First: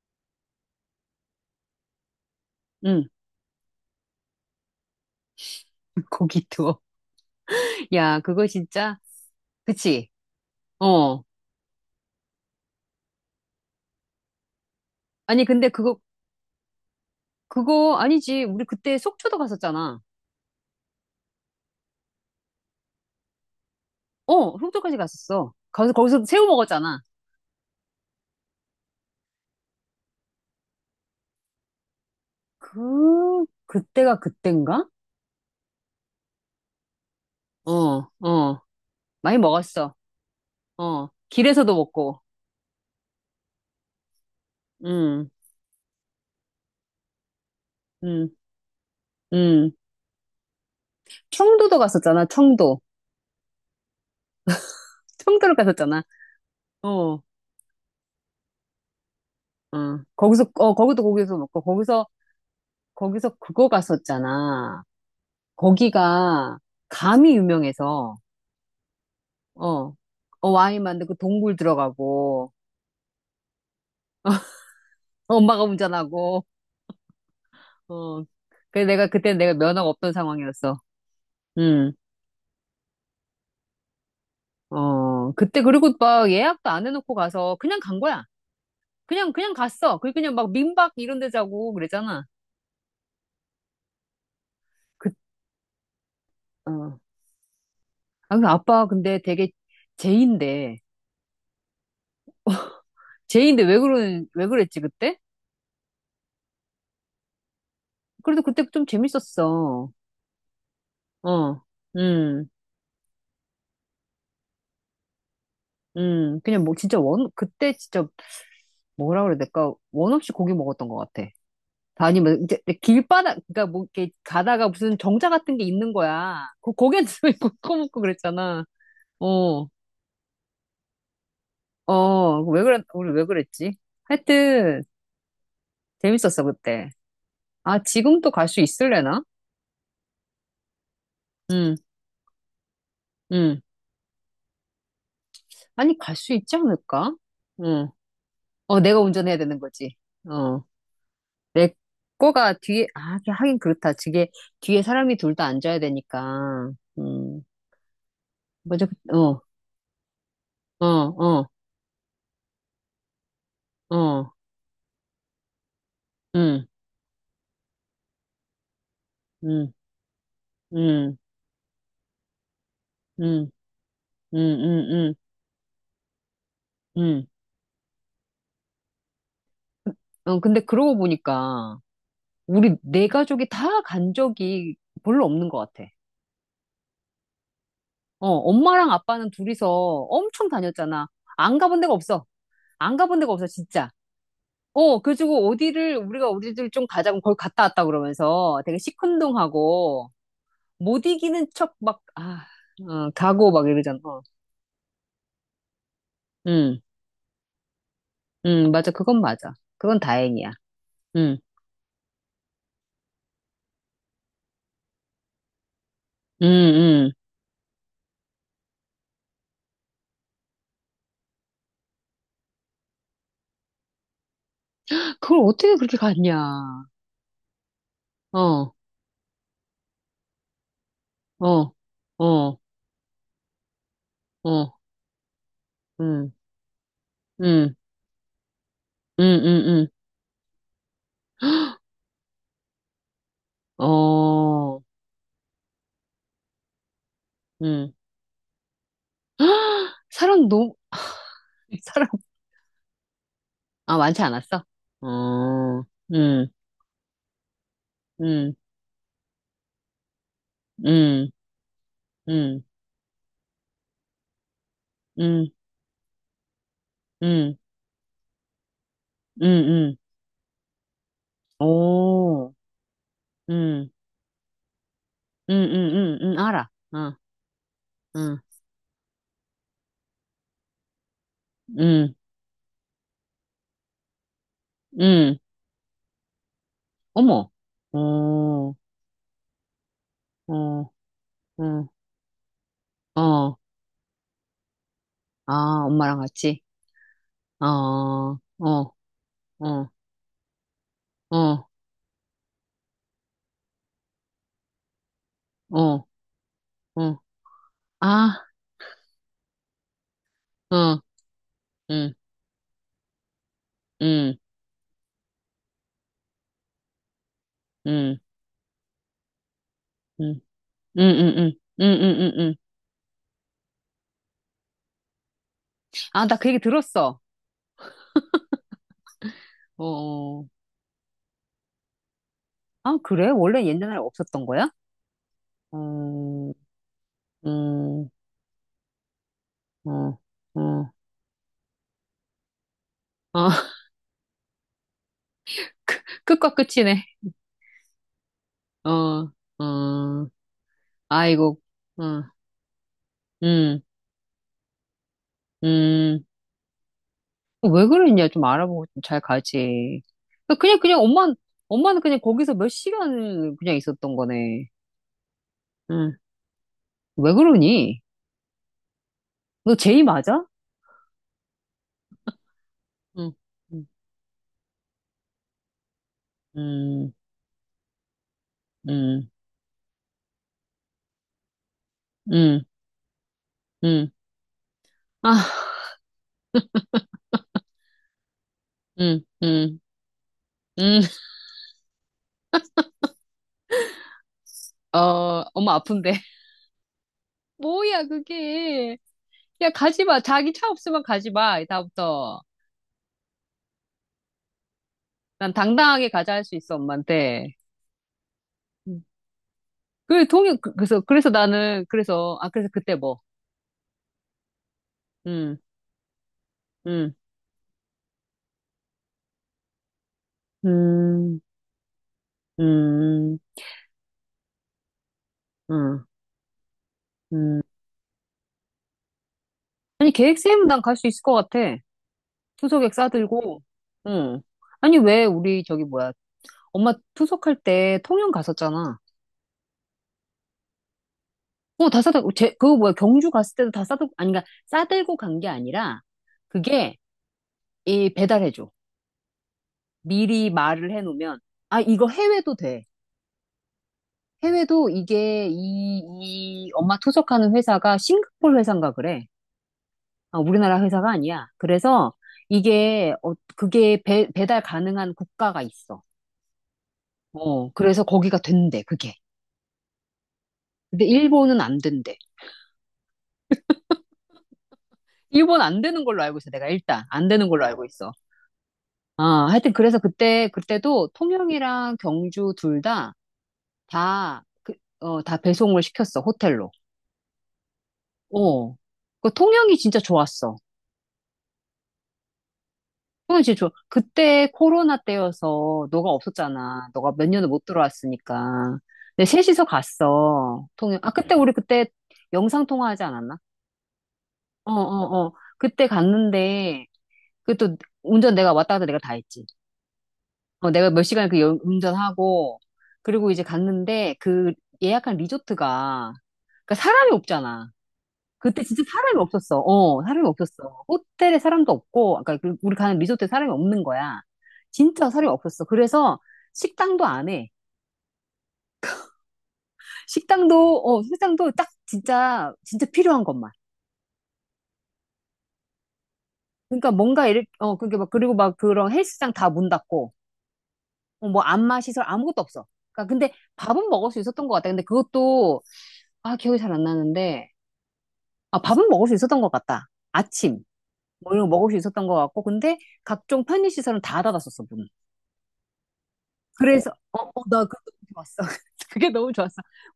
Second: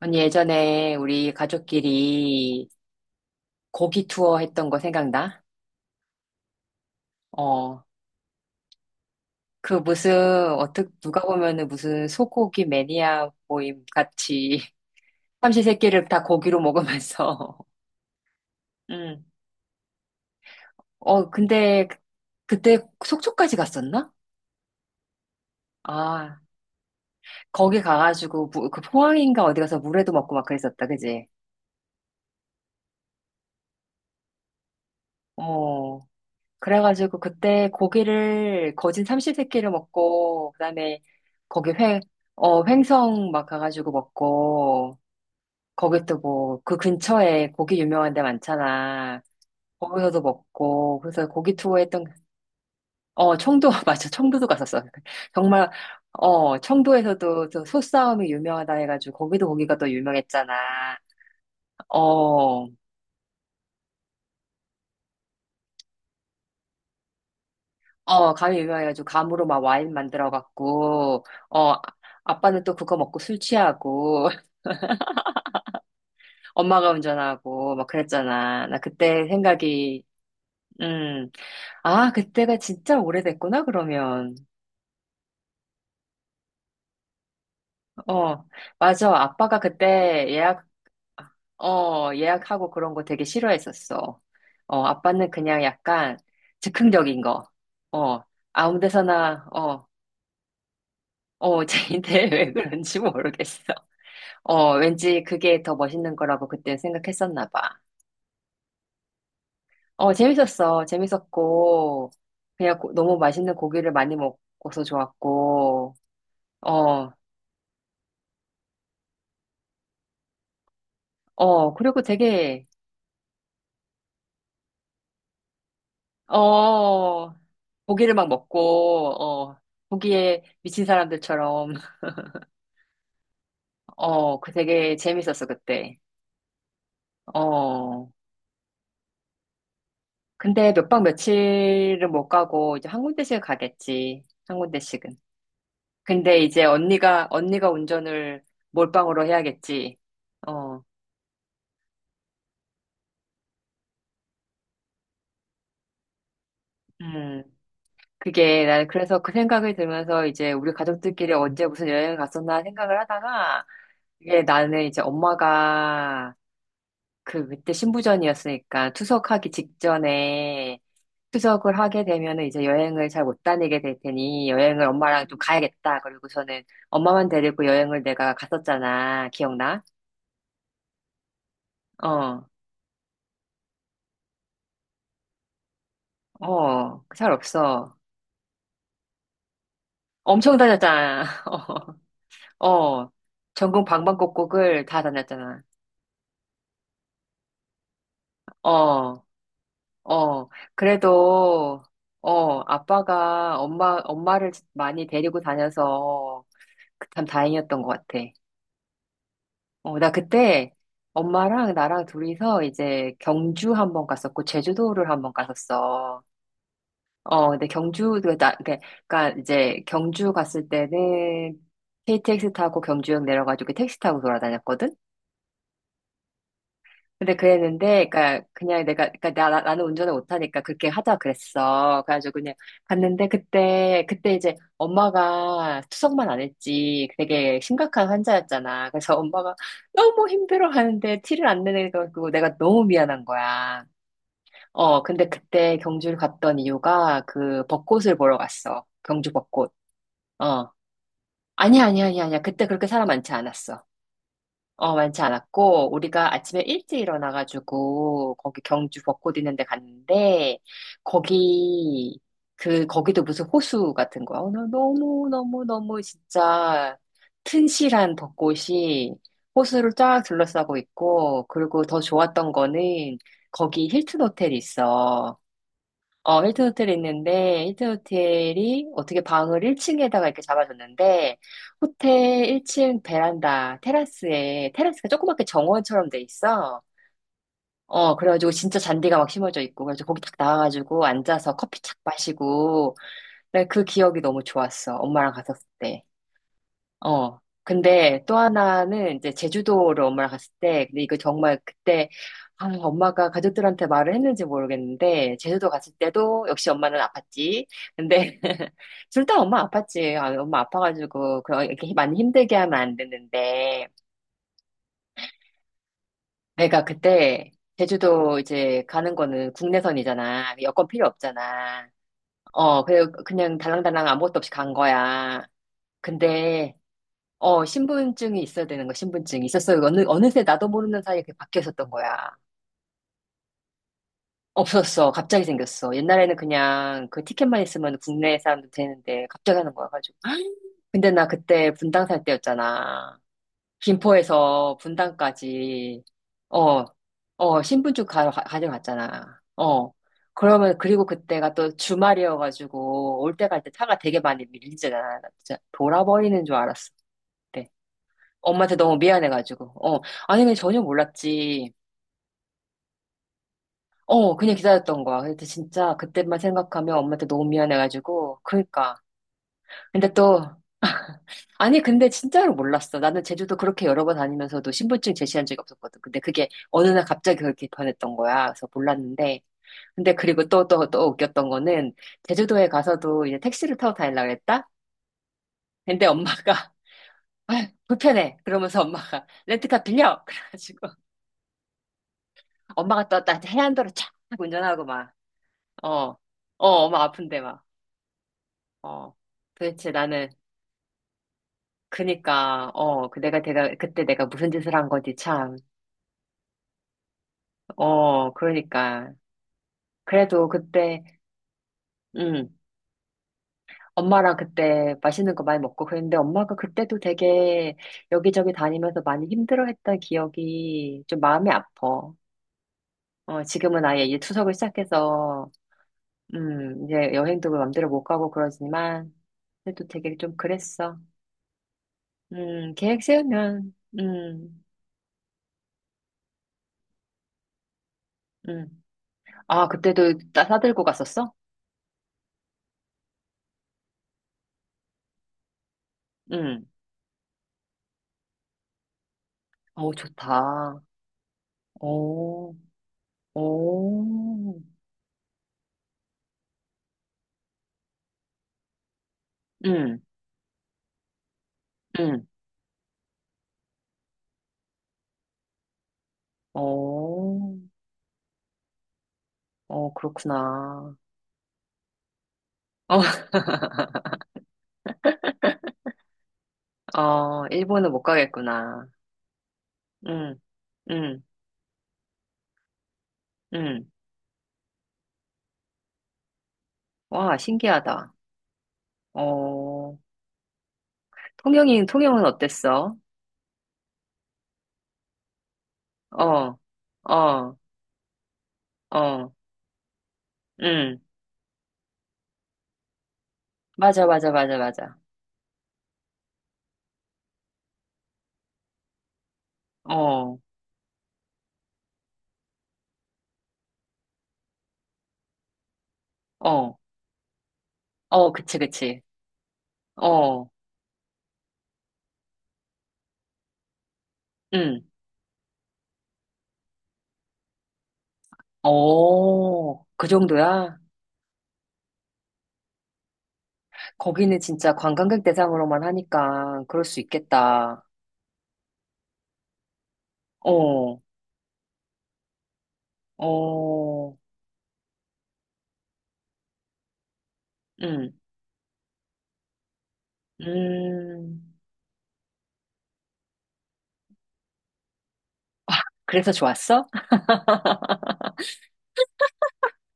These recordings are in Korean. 언니 예전에 우리 가족끼리 응, 고기 투어 했던 거 생각나? 고기 투어. 어, 야, 그거 진짜, 그 그치? 무슨 어떻게 누가 어. 보면은 무슨 소고기 매니아 모임 같이 아니, 근데 그거, 삼시세끼를 다 고기로 먹으면서. 그거 아니지. 우리 그때 응. 속초도 갔었잖아. 어, 그때 속초까지 갔었나? 어, 속초까지 갔었어. 거기서 아, 새우 먹었잖아. 거기 가가지고 그 포항인가 어디 가서 물회도 먹고 막 그랬었다, 그지? 그때가 그땐가? 어. 그래가지고 그때 어, 어. 고기를 거진 많이 삼시세끼를 먹었어. 먹고 그다음에 어. 거기 길에서도 횡, 먹고. 어, 횡성 막 가가지고 먹고 응, 거기 또 뭐 그 근처에 고기 유명한 데 응, 많잖아. 응. 거기서도 먹고 그래서 고기 투어 청도도 했던 그, 갔었잖아, 청도. 어 청도 맞아 청도도 갔었어. 청도를 정말 갔었잖아. 어 어, 어. 청도에서도 저 소싸움이 유명하다 해가지고 거기도 고기가 또 거기서, 유명했잖아. 어, 거기도 거기서 먹고, 거기서, 어 그거 갔었잖아. 거기가 감이 유명해서, 어, 감이 유명해가지고, 감으로 막 와인 어, 어, 와인 만들고 만들어갖고, 동굴 들어가고, 아빠는 또 그거 먹고 술 취하고, 어, 엄마가 운전하고, 엄마가 운전하고, 막 어, 그랬잖아. 나 그래 내가 그때 그때 내가 면허가 생각이, 없던 상황이었어. 음, 음, 아, 그때가 진짜 오래됐구나, 그러면. 어, 그때 그리고 막 예약도 안 해놓고 가서 그냥 간 거야. 어, 맞아. 그냥 갔어. 그 그냥 막 민박 이런 데 자고 어, 그랬잖아. 예약하고 그런 거 되게 싫어했었어. 어, 그, 아빠는 그냥 약간 어. 즉흥적인 거. 어, 아, 근데 아무 아빠 근데 데서나, 되게 어, 제인데, 어, 쟤인데 왜 그런지 모르겠어. 왜 그런, 왜 어, 그랬지 그때? 왠지 그게 더 멋있는 거라고 그때 생각했었나 봐. 그래도 그때 좀 재밌었어. 어, 재밌었어. 어, 재밌었고, 음. 너무 맛있는 고기를 많이 먹어서 좋았고, 그냥 뭐 진짜 어, 원 그때 진짜 뭐라 그래? 내가 원 없이 고기 먹었던 것 같아. 어, 그리고 다 아니면 이제 되게, 길바닥, 그러니까 뭐 이렇게 가다가 무슨 정자 같은 게 있는 거야. 그 고기한테 어, 있고 커먹고 고기를 막 그랬잖아. 먹고, 어, 어, 고기에 미친 사람들처럼, 어, 왜 그랬, 우리 왜 그랬지? 어, 그 하여튼 되게 재밌었어, 그때. 재밌었어 그때. 아 어, 지금도 갈 수 있을래나? 근데 몇 박 응, 며칠은 못 가고, 이제 한 군데씩 응. 가겠지. 한 군데씩은. 아니 갈 수 근데 있지 이제 않을까? 언니가 응. 운전을 어, 내가 몰빵으로 운전해야 되는 해야겠지. 거지. 어, 어, 내 거가 뒤에 아 하긴 그렇다. 저게 뒤에 사람이 둘 다 앉아야 되니까. 음, 음. 그게, 먼저 난 그- 그래서 그 어. 생각이 들면서 이제 우리 어, 가족들끼리 어, 언제 무슨 여행을 갔었나 생각을 하다가, 어, 이게 나는 이제 엄마가 응, 그때 신부전이었으니까 투석하기 응, 직전에 응, 투석을 하게 되면은 이제 여행을 잘 못 응, 다니게 될 응, 테니 여행을 응, 응, 엄마랑 좀 가야겠다. 그리고 저는 응. 엄마만 데리고 여행을 내가 갔었잖아. 기억나? 어, 근데 그러고 보니까 어, 우리 네 가족이 다 간 적이 별로 없는 것 같아. 어, 잘 없어. 어, 엄마랑 아빠는 둘이서 엄청 엄청 다녔잖아. 다녔잖아. 안 가본 데가 없어. 어, 안 어. 가본 데가 없어, 전국 진짜. 방방곡곡을 어, 다 그래가지고 다녔잖아. 어디를, 우리가 어디를 좀 가자고 거기 갔다 왔다 그러면서 되게 어, 시큰둥하고 어. 못 이기는 척 그래도, 막, 아, 어, 어, 가고 막 이러잖아. 어. 엄마를 많이 데리고 다녀서 응, 그 참 다행이었던 것 같아. 응, 맞아. 그건 맞아. 어, 그건 나 다행이야. 그때 응. 엄마랑 나랑 둘이서 이제 경주 한 번 갔었고, 제주도를 한 번 갔었어. 음, 음. 어, 근데 경주 그 나, 그러니까 이제 경주 갔을 때는 KTX 타고 경주역 내려가지고 택시 타고 돌아다녔거든? 그걸 어떻게 그렇게 갔냐. 근데 그랬는데, 어, 그니까, 어, 그냥 내가, 그니까, 나, 나- 나는 운전을 못하니까 그렇게 하자 그랬어. 그래가지고 그냥 어, 갔는데, 그때 이제 어, 엄마가 투석만 음, 안 했지. 되게 음, 심각한 환자였잖아. 그래서 음, 엄마가 음, 너무 힘들어 하는데 티를 안 내내가지고 내가 너무 미안한 거야. 어, 어, 근데 그때 경주를 갔던 이유가 그 음. 벚꽃을 보러 갔어. 경주 벚꽃. 사람 어. 너무, 아니야, 아니야, 사람, 아니야, 아니야. 그때 그렇게 사람 많지 않았어. 아, 많지 않았어? 어, 많지 어, 않았고, 우리가 음, 아침에 일찍 일어나가지고, 음, 거기 경주 벚꽃 있는 데 갔는데, 음, 거기, 음, 거기도 무슨 호수 같은 거야. 오늘 음, 너무너무너무 진짜 음, 튼실한 벚꽃이 음, 호수를 음. 쫙 둘러싸고 있고, 그리고 더 좋았던 오, 거는, 거기 음, 힐튼 호텔이 있어. 어, 힐튼 알아. 호텔이 어, 있는데, 힐튼 음, 호텔이 어떻게 방을 1층에다가 이렇게 잡아줬는데, 음, 호텔 1층 베란다, 테라스에, 테라스가 음. 조그맣게 정원처럼 돼 있어. 어머. 어, 그래가지고 어, 진짜 잔디가 막 심어져 있고, 그래서 거기 딱 어, 나와가지고 앉아서 커피 어, 착 마시고, 어. 내그 기억이 너무 좋았어. 엄마랑 아, 갔었을 때. 엄마랑 같이. 어. 어, 근데 또 어. 하나는 이제 어, 제주도를 엄마랑 갔을 때, 근데 이거 정말 어, 그때, 아, 엄마가 가족들한테 말을 했는지 모르겠는데, 제주도 갔을 어, 때도 역시 엄마는 어. 아팠지. 아, 근데, 둘 다 엄마 아팠지. 아, 엄마 어, 아파가지고, 그, 렇게 응, 많이 힘들게 하면 안 되는데, 응, 내가 그때, 응, 제주도 이제 가는 거는 응, 국내선이잖아. 여권 응, 필요 응, 응, 없잖아. 응, 응, 응. 어, 그래, 그냥 달랑달랑 아무것도 없이 간 거야. 아, 나 그 얘기 근데, 들었어. 어, 신분증이 있어야 되는 거, 신분증이 있었어요. 어, 어느새 어. 나도 모르는 사이에 그게 바뀌어 있었던 거야. 아, 그래? 원래 옛날에 없었던 거야? 없었어. 갑자기 생겼어. 옛날에는 음, 그냥 그 티켓만 있으면 음, 국내 사람도 되는데 갑자기 하는 거야 가지고. 어, 어, 근데 나 그때 분당 살 때였잖아. 어, 김포에서 분당까지 끝과 어, 끝이네. 어, 어, 가져갔잖아. 어. 어, 그러면 그리고 그때가 아이고, 또 어, 주말이어가지고 올 때 갈 때 음, 차가 되게 많이 밀리잖아. 나 진짜 음. 돌아버리는 줄 알았어. 왜 그랬냐? 좀 엄마한테 알아보고 너무 좀 잘 미안해가지고. 어. 가지. 아니, 그냥 그냥, 전혀 그냥 엄마, 몰랐지. 엄마는 그냥 거기서 몇 시간 그냥 있었던 어, 그냥 거네. 기다렸던 거야. 근데 진짜 응. 그때만 생각하면 엄마한테 왜 너무 그러니? 미안해가지고. 그니까. 너 제이 근데 또, 맞아? 아니, 근데 진짜로 몰랐어. 나는 응 제주도 그렇게 응 여러 번 다니면서도 신분증 제시한 적이 없었거든. 근데 그게 어느 날 응 갑자기 그렇게 변했던 거야. 그래서 응 몰랐는데. 근데 그리고 또 웃겼던 거는 응 제주도에 가서도 이제 택시를 타고 응. 다니려고 그랬다? 아, 근데 엄마가, 아 불편해. 그러면서 응 엄마가 응 렌트카 빌려! 그래가지고. 응 엄마가 떴다. 해안도로 쫙 운전하고 막, 어, 엄마 어, 아픈데. 어, 엄마 아픈데 막, 뭐야, 그게. 어. 야, 도대체 가지 마. 나는, 자기 차 없으면 가지 마. 다음부터. 그니까, 어, 그때 내가 무슨 짓을 한 거지, 난 참. 당당하게 가자 할 수 있어, 엄마한테. 어, 응. 그러니까. 그 그래도 동의, 그- 그래서, 그때, 그래서 나는, 그래서, 아, 음 그래서 그때 뭐. 엄마랑 그때 맛있는 거 많이 응 먹고 그랬는데 엄마가 그때도 응 되게 여기저기 다니면서 많이 힘들어했던 기억이 좀 마음이 응 아파. 어, 응 지금은 아예 이제 추석을 시작해서, 응 이제 여행도 응 맘대로 못 가고 그러지만, 그래도 아니, 되게 좀 계획 세우면 난갈 그랬어. 수 있을 것 같아. 투석액 계획 싸들고. 세우면, 응. 아니, 왜 우리 저기 뭐야. 엄마 투석할 때 통영 음. 갔었잖아. 아, 싸들고 갔었어? 어, 다 싸다, 제, 그거 뭐야, 경주 갔을 때도 다 싸들, 아니, 그러니까 싸들고 간 게 아니라, 음. 그게, 이, 배달해줘. 어, 미리 좋다. 말을 해놓으면, 아, 이거 해외도 오, 돼. 오, 해외도 이게, 이 엄마 투석하는 회사가 싱가포르 회사인가 그래. 음, 아, 우리나라 회사가 아니야. 그래서, 음. 이게, 어, 그게 배달 가능한 국가가 있어. 오, 어, 그래서 거기가 된대, 그게. 어, 그렇구나. 근데 일본은 안 된대. 어, 일본 안 되는 걸로 알고 있어, 내가 일단. 안 어, 되는 걸로 알고 일본은 못 있어. 가겠구나. 아, 하여튼 그래서 음, 그때, 그때도 음, 통영이랑 경주 둘 다, 음. 다, 그, 어, 다 배송을 시켰어, 호텔로. 와, 신기하다. 어. 그 통영이 어, 진짜 좋았어. 통영이, 통영은 어땠어? 통영 진짜 좋아. 그때 코로나 때여서 너가 어, 없었잖아. 너가 몇 년을 어, 못 들어왔으니까. 근데 어, 셋이서 갔어, 통영. 음. 아, 그때 우리 그때 영상 통화하지 않았나? 맞아, 맞아, 맞아, 어, 맞아. 어, 어. 그때 갔는데, 그 또 운전 내가 왔다 갔다 내가 다 했지. 어, 어, 내가 몇 시간 그 여- 운전하고, 그리고 이제 갔는데, 그 예약한 리조트가, 그니까 어. 사람이 없잖아. 어, 그치, 그때 진짜 그치. 사람이 없었어. 어, 사람이 어, 없었어. 호텔에 사람도 없고, 아까 그 우리 가는 리조트에 사람이 없는 거야. 응. 진짜 사람이 없었어. 그래서 식당도 안 해. 어, 그 정도야? 식당도, 어, 식당도 딱 진짜, 진짜 필요한 것만. 거기는 진짜 관광객 대상으로만 하니까 그럴 그러니까 수 뭔가 이렇게, 어, 있겠다. 그게 막, 그리고 막 그런 헬스장 다 문 닫고, 어, 어, 뭐 안마 시설 아무것도 없어. 그러니까 근데 밥은 먹을 어, 수 있었던 것 같다 근데 그것도 아 기억이 잘 안 나는데 응, 아 밥은 먹을 수 있었던 것 같다. 아침 뭐 이런 음. 거 먹을 수 있었던 것 같고 근데 각종 편의 시설은 다 닫았었어 문. 그래서 좋았어? 그래서 어어나 그거 너무 좋았어. 그게 너무 좋았어.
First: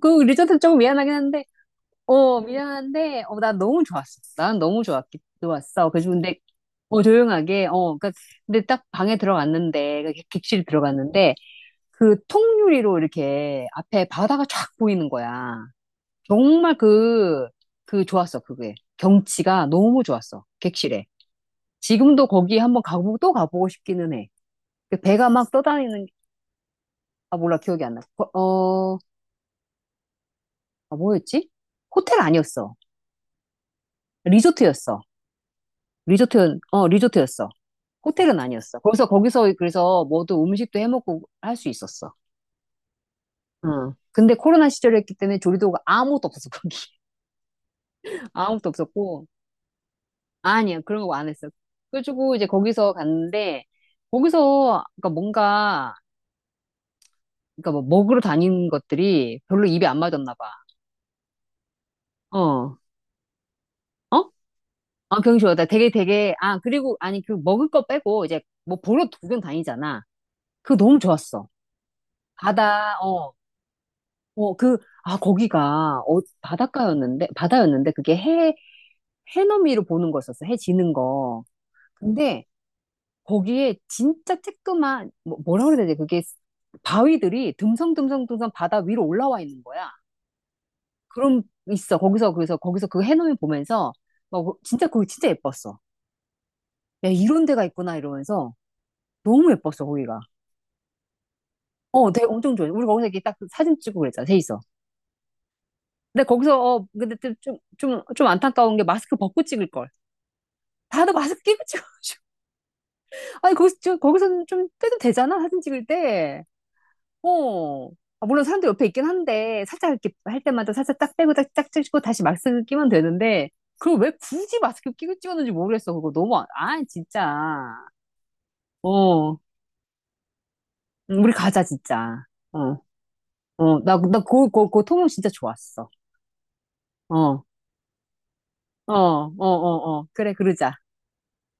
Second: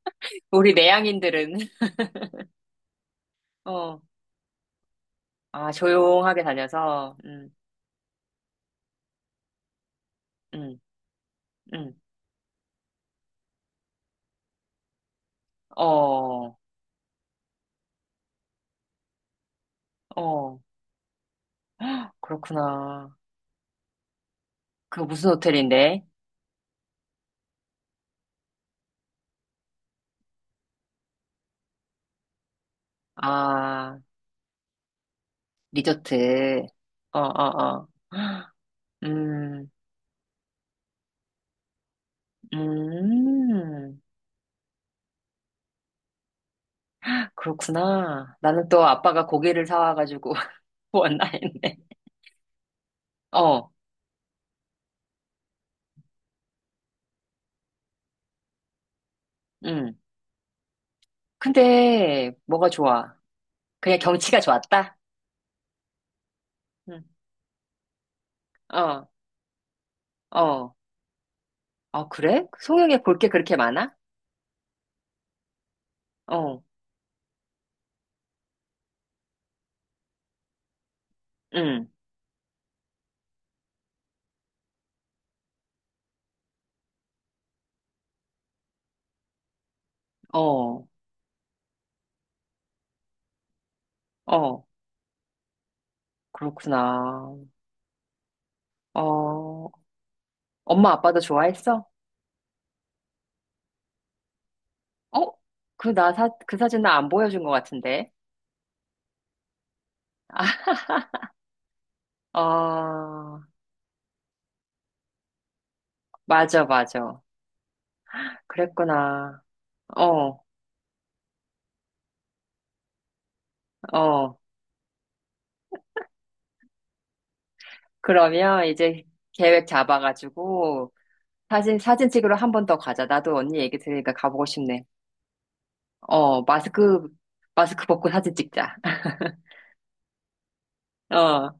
그 리조트 우리 조금 미안하긴 한데 내향인들은. 어 미안한데 어나 너무 어, 좋았어. 난 너무 좋았기 아, 좋았어. 그래서 근데 조용하게 어 다녀서. 응, 조용하게 어 그러니까 근데 딱 방에 들어갔는데 그 객실 응, 들어갔는데 응. 그 통유리로 이렇게 앞에 바다가 쫙 보이는 거야. 어, 정말 그, 그 좋았어, 그게. 경치가 너무 좋았어, 어, 객실에. 지금도 거기 한번 그렇구나. 가보고 또 가보고 싶기는 해. 그 그 배가 무슨 막 호텔인데? 떠다니는, 게- 아, 몰라, 기억이 안 나. 어, 어, 아, 뭐였지? 호텔 아니었어. 아, 리조트였어. 리조트, 리조트. 어, 어, 리조트였어. 어, 어. 호텔은 아니었어. 거기서, 거기서, 음, 그래서 모두 음식도 해먹고 할 수 있었어. 응. 음. 근데 코로나 시절이었기 때문에 조리도가 아무것도 없었어, 거기. 그렇구나. 나는 아무것도 또 아빠가 없었고. 고기를 사와가지고 아니요, 그런 거 구웠나 안 했어. 했네. 그래가지고 이제 거기서 갔는데, 어, 거기서, 그러니까 뭔가, 그러니까 뭐 먹으러 다니는 것들이 별로 입에 응. 안 맞았나 봐. 근데 뭐가 어, 좋아? 그냥 어? 경치가 좋았다? 아, 경주하다 되게 되게, 아, 그리고, 응. 아니, 그 먹을 거 빼고 이제 뭐 어, 보러 구경 다니잖아. 어. 그거 너무 좋았어. 아, 그래? 바다, 송영에 볼 게 어, 그렇게 많아? 어, 그, 아, 거기가, 어, 어, 바닷가였는데, 바다였는데, 그게 해, 해넘이로 보는 거였었어. 해 지는 거. 응. 근데, 거기에 진짜 쬐끄만, 뭐, 뭐라 그래야 되지? 그게 바위들이 듬성듬성듬성 바다 위로 올라와 있는 거야. 어, 그럼 있어. 거기서, 그래서, 거기서 그 해넘이 보면서, 막, 어, 그 어. 진짜, 거기 진짜 예뻤어. 야, 그렇구나. 이런 데가 있구나, 이러면서. 너무 어, 예뻤어, 거기가. 엄마 아빠도 좋아했어? 어, 되게 엄청 좋아. 우리 거기서 이렇게 딱 사진 찍고 그랬잖아, 세 있어. 어? 근데 그 거기서, 사진 어, 나 안 근데 좀, 보여준 것 좀, 좀, 같은데. 좀 안타까운 게 마스크 벗고 찍을 걸. 아, 다들 마스크 끼고 찍어. 어, 아니, 거기서, 저- 거기서는 좀 떼도 되잖아, 사진 찍을 때. 맞아, 맞아. 어. 아, 물론 사람들 옆에 있긴 그랬구나. 한데, 살짝 이렇게 어, 할 때마다 살짝 딱 빼고 딱, 딱 찍고 다시 마스크 끼면 되는데, 그걸 왜 어. 굳이 마스크 끼고 찍었는지 모르겠어. 그거 너무, 아 아, 진짜. 그러면 이제 어, 계획 잡아가지고 우리 가자, 사진, 사진 진짜. 찍으러 한 어, 번 더 가자. 나도 언니 얘기 어, 나, 들으니까 나, 가보고 그, 그, 싶네. 그 통영 진짜 좋았어. 어, 마스크, 어, 어, 마스크 벗고 사진 찍자. 어, 어, 어. 그래, 그러자. 어.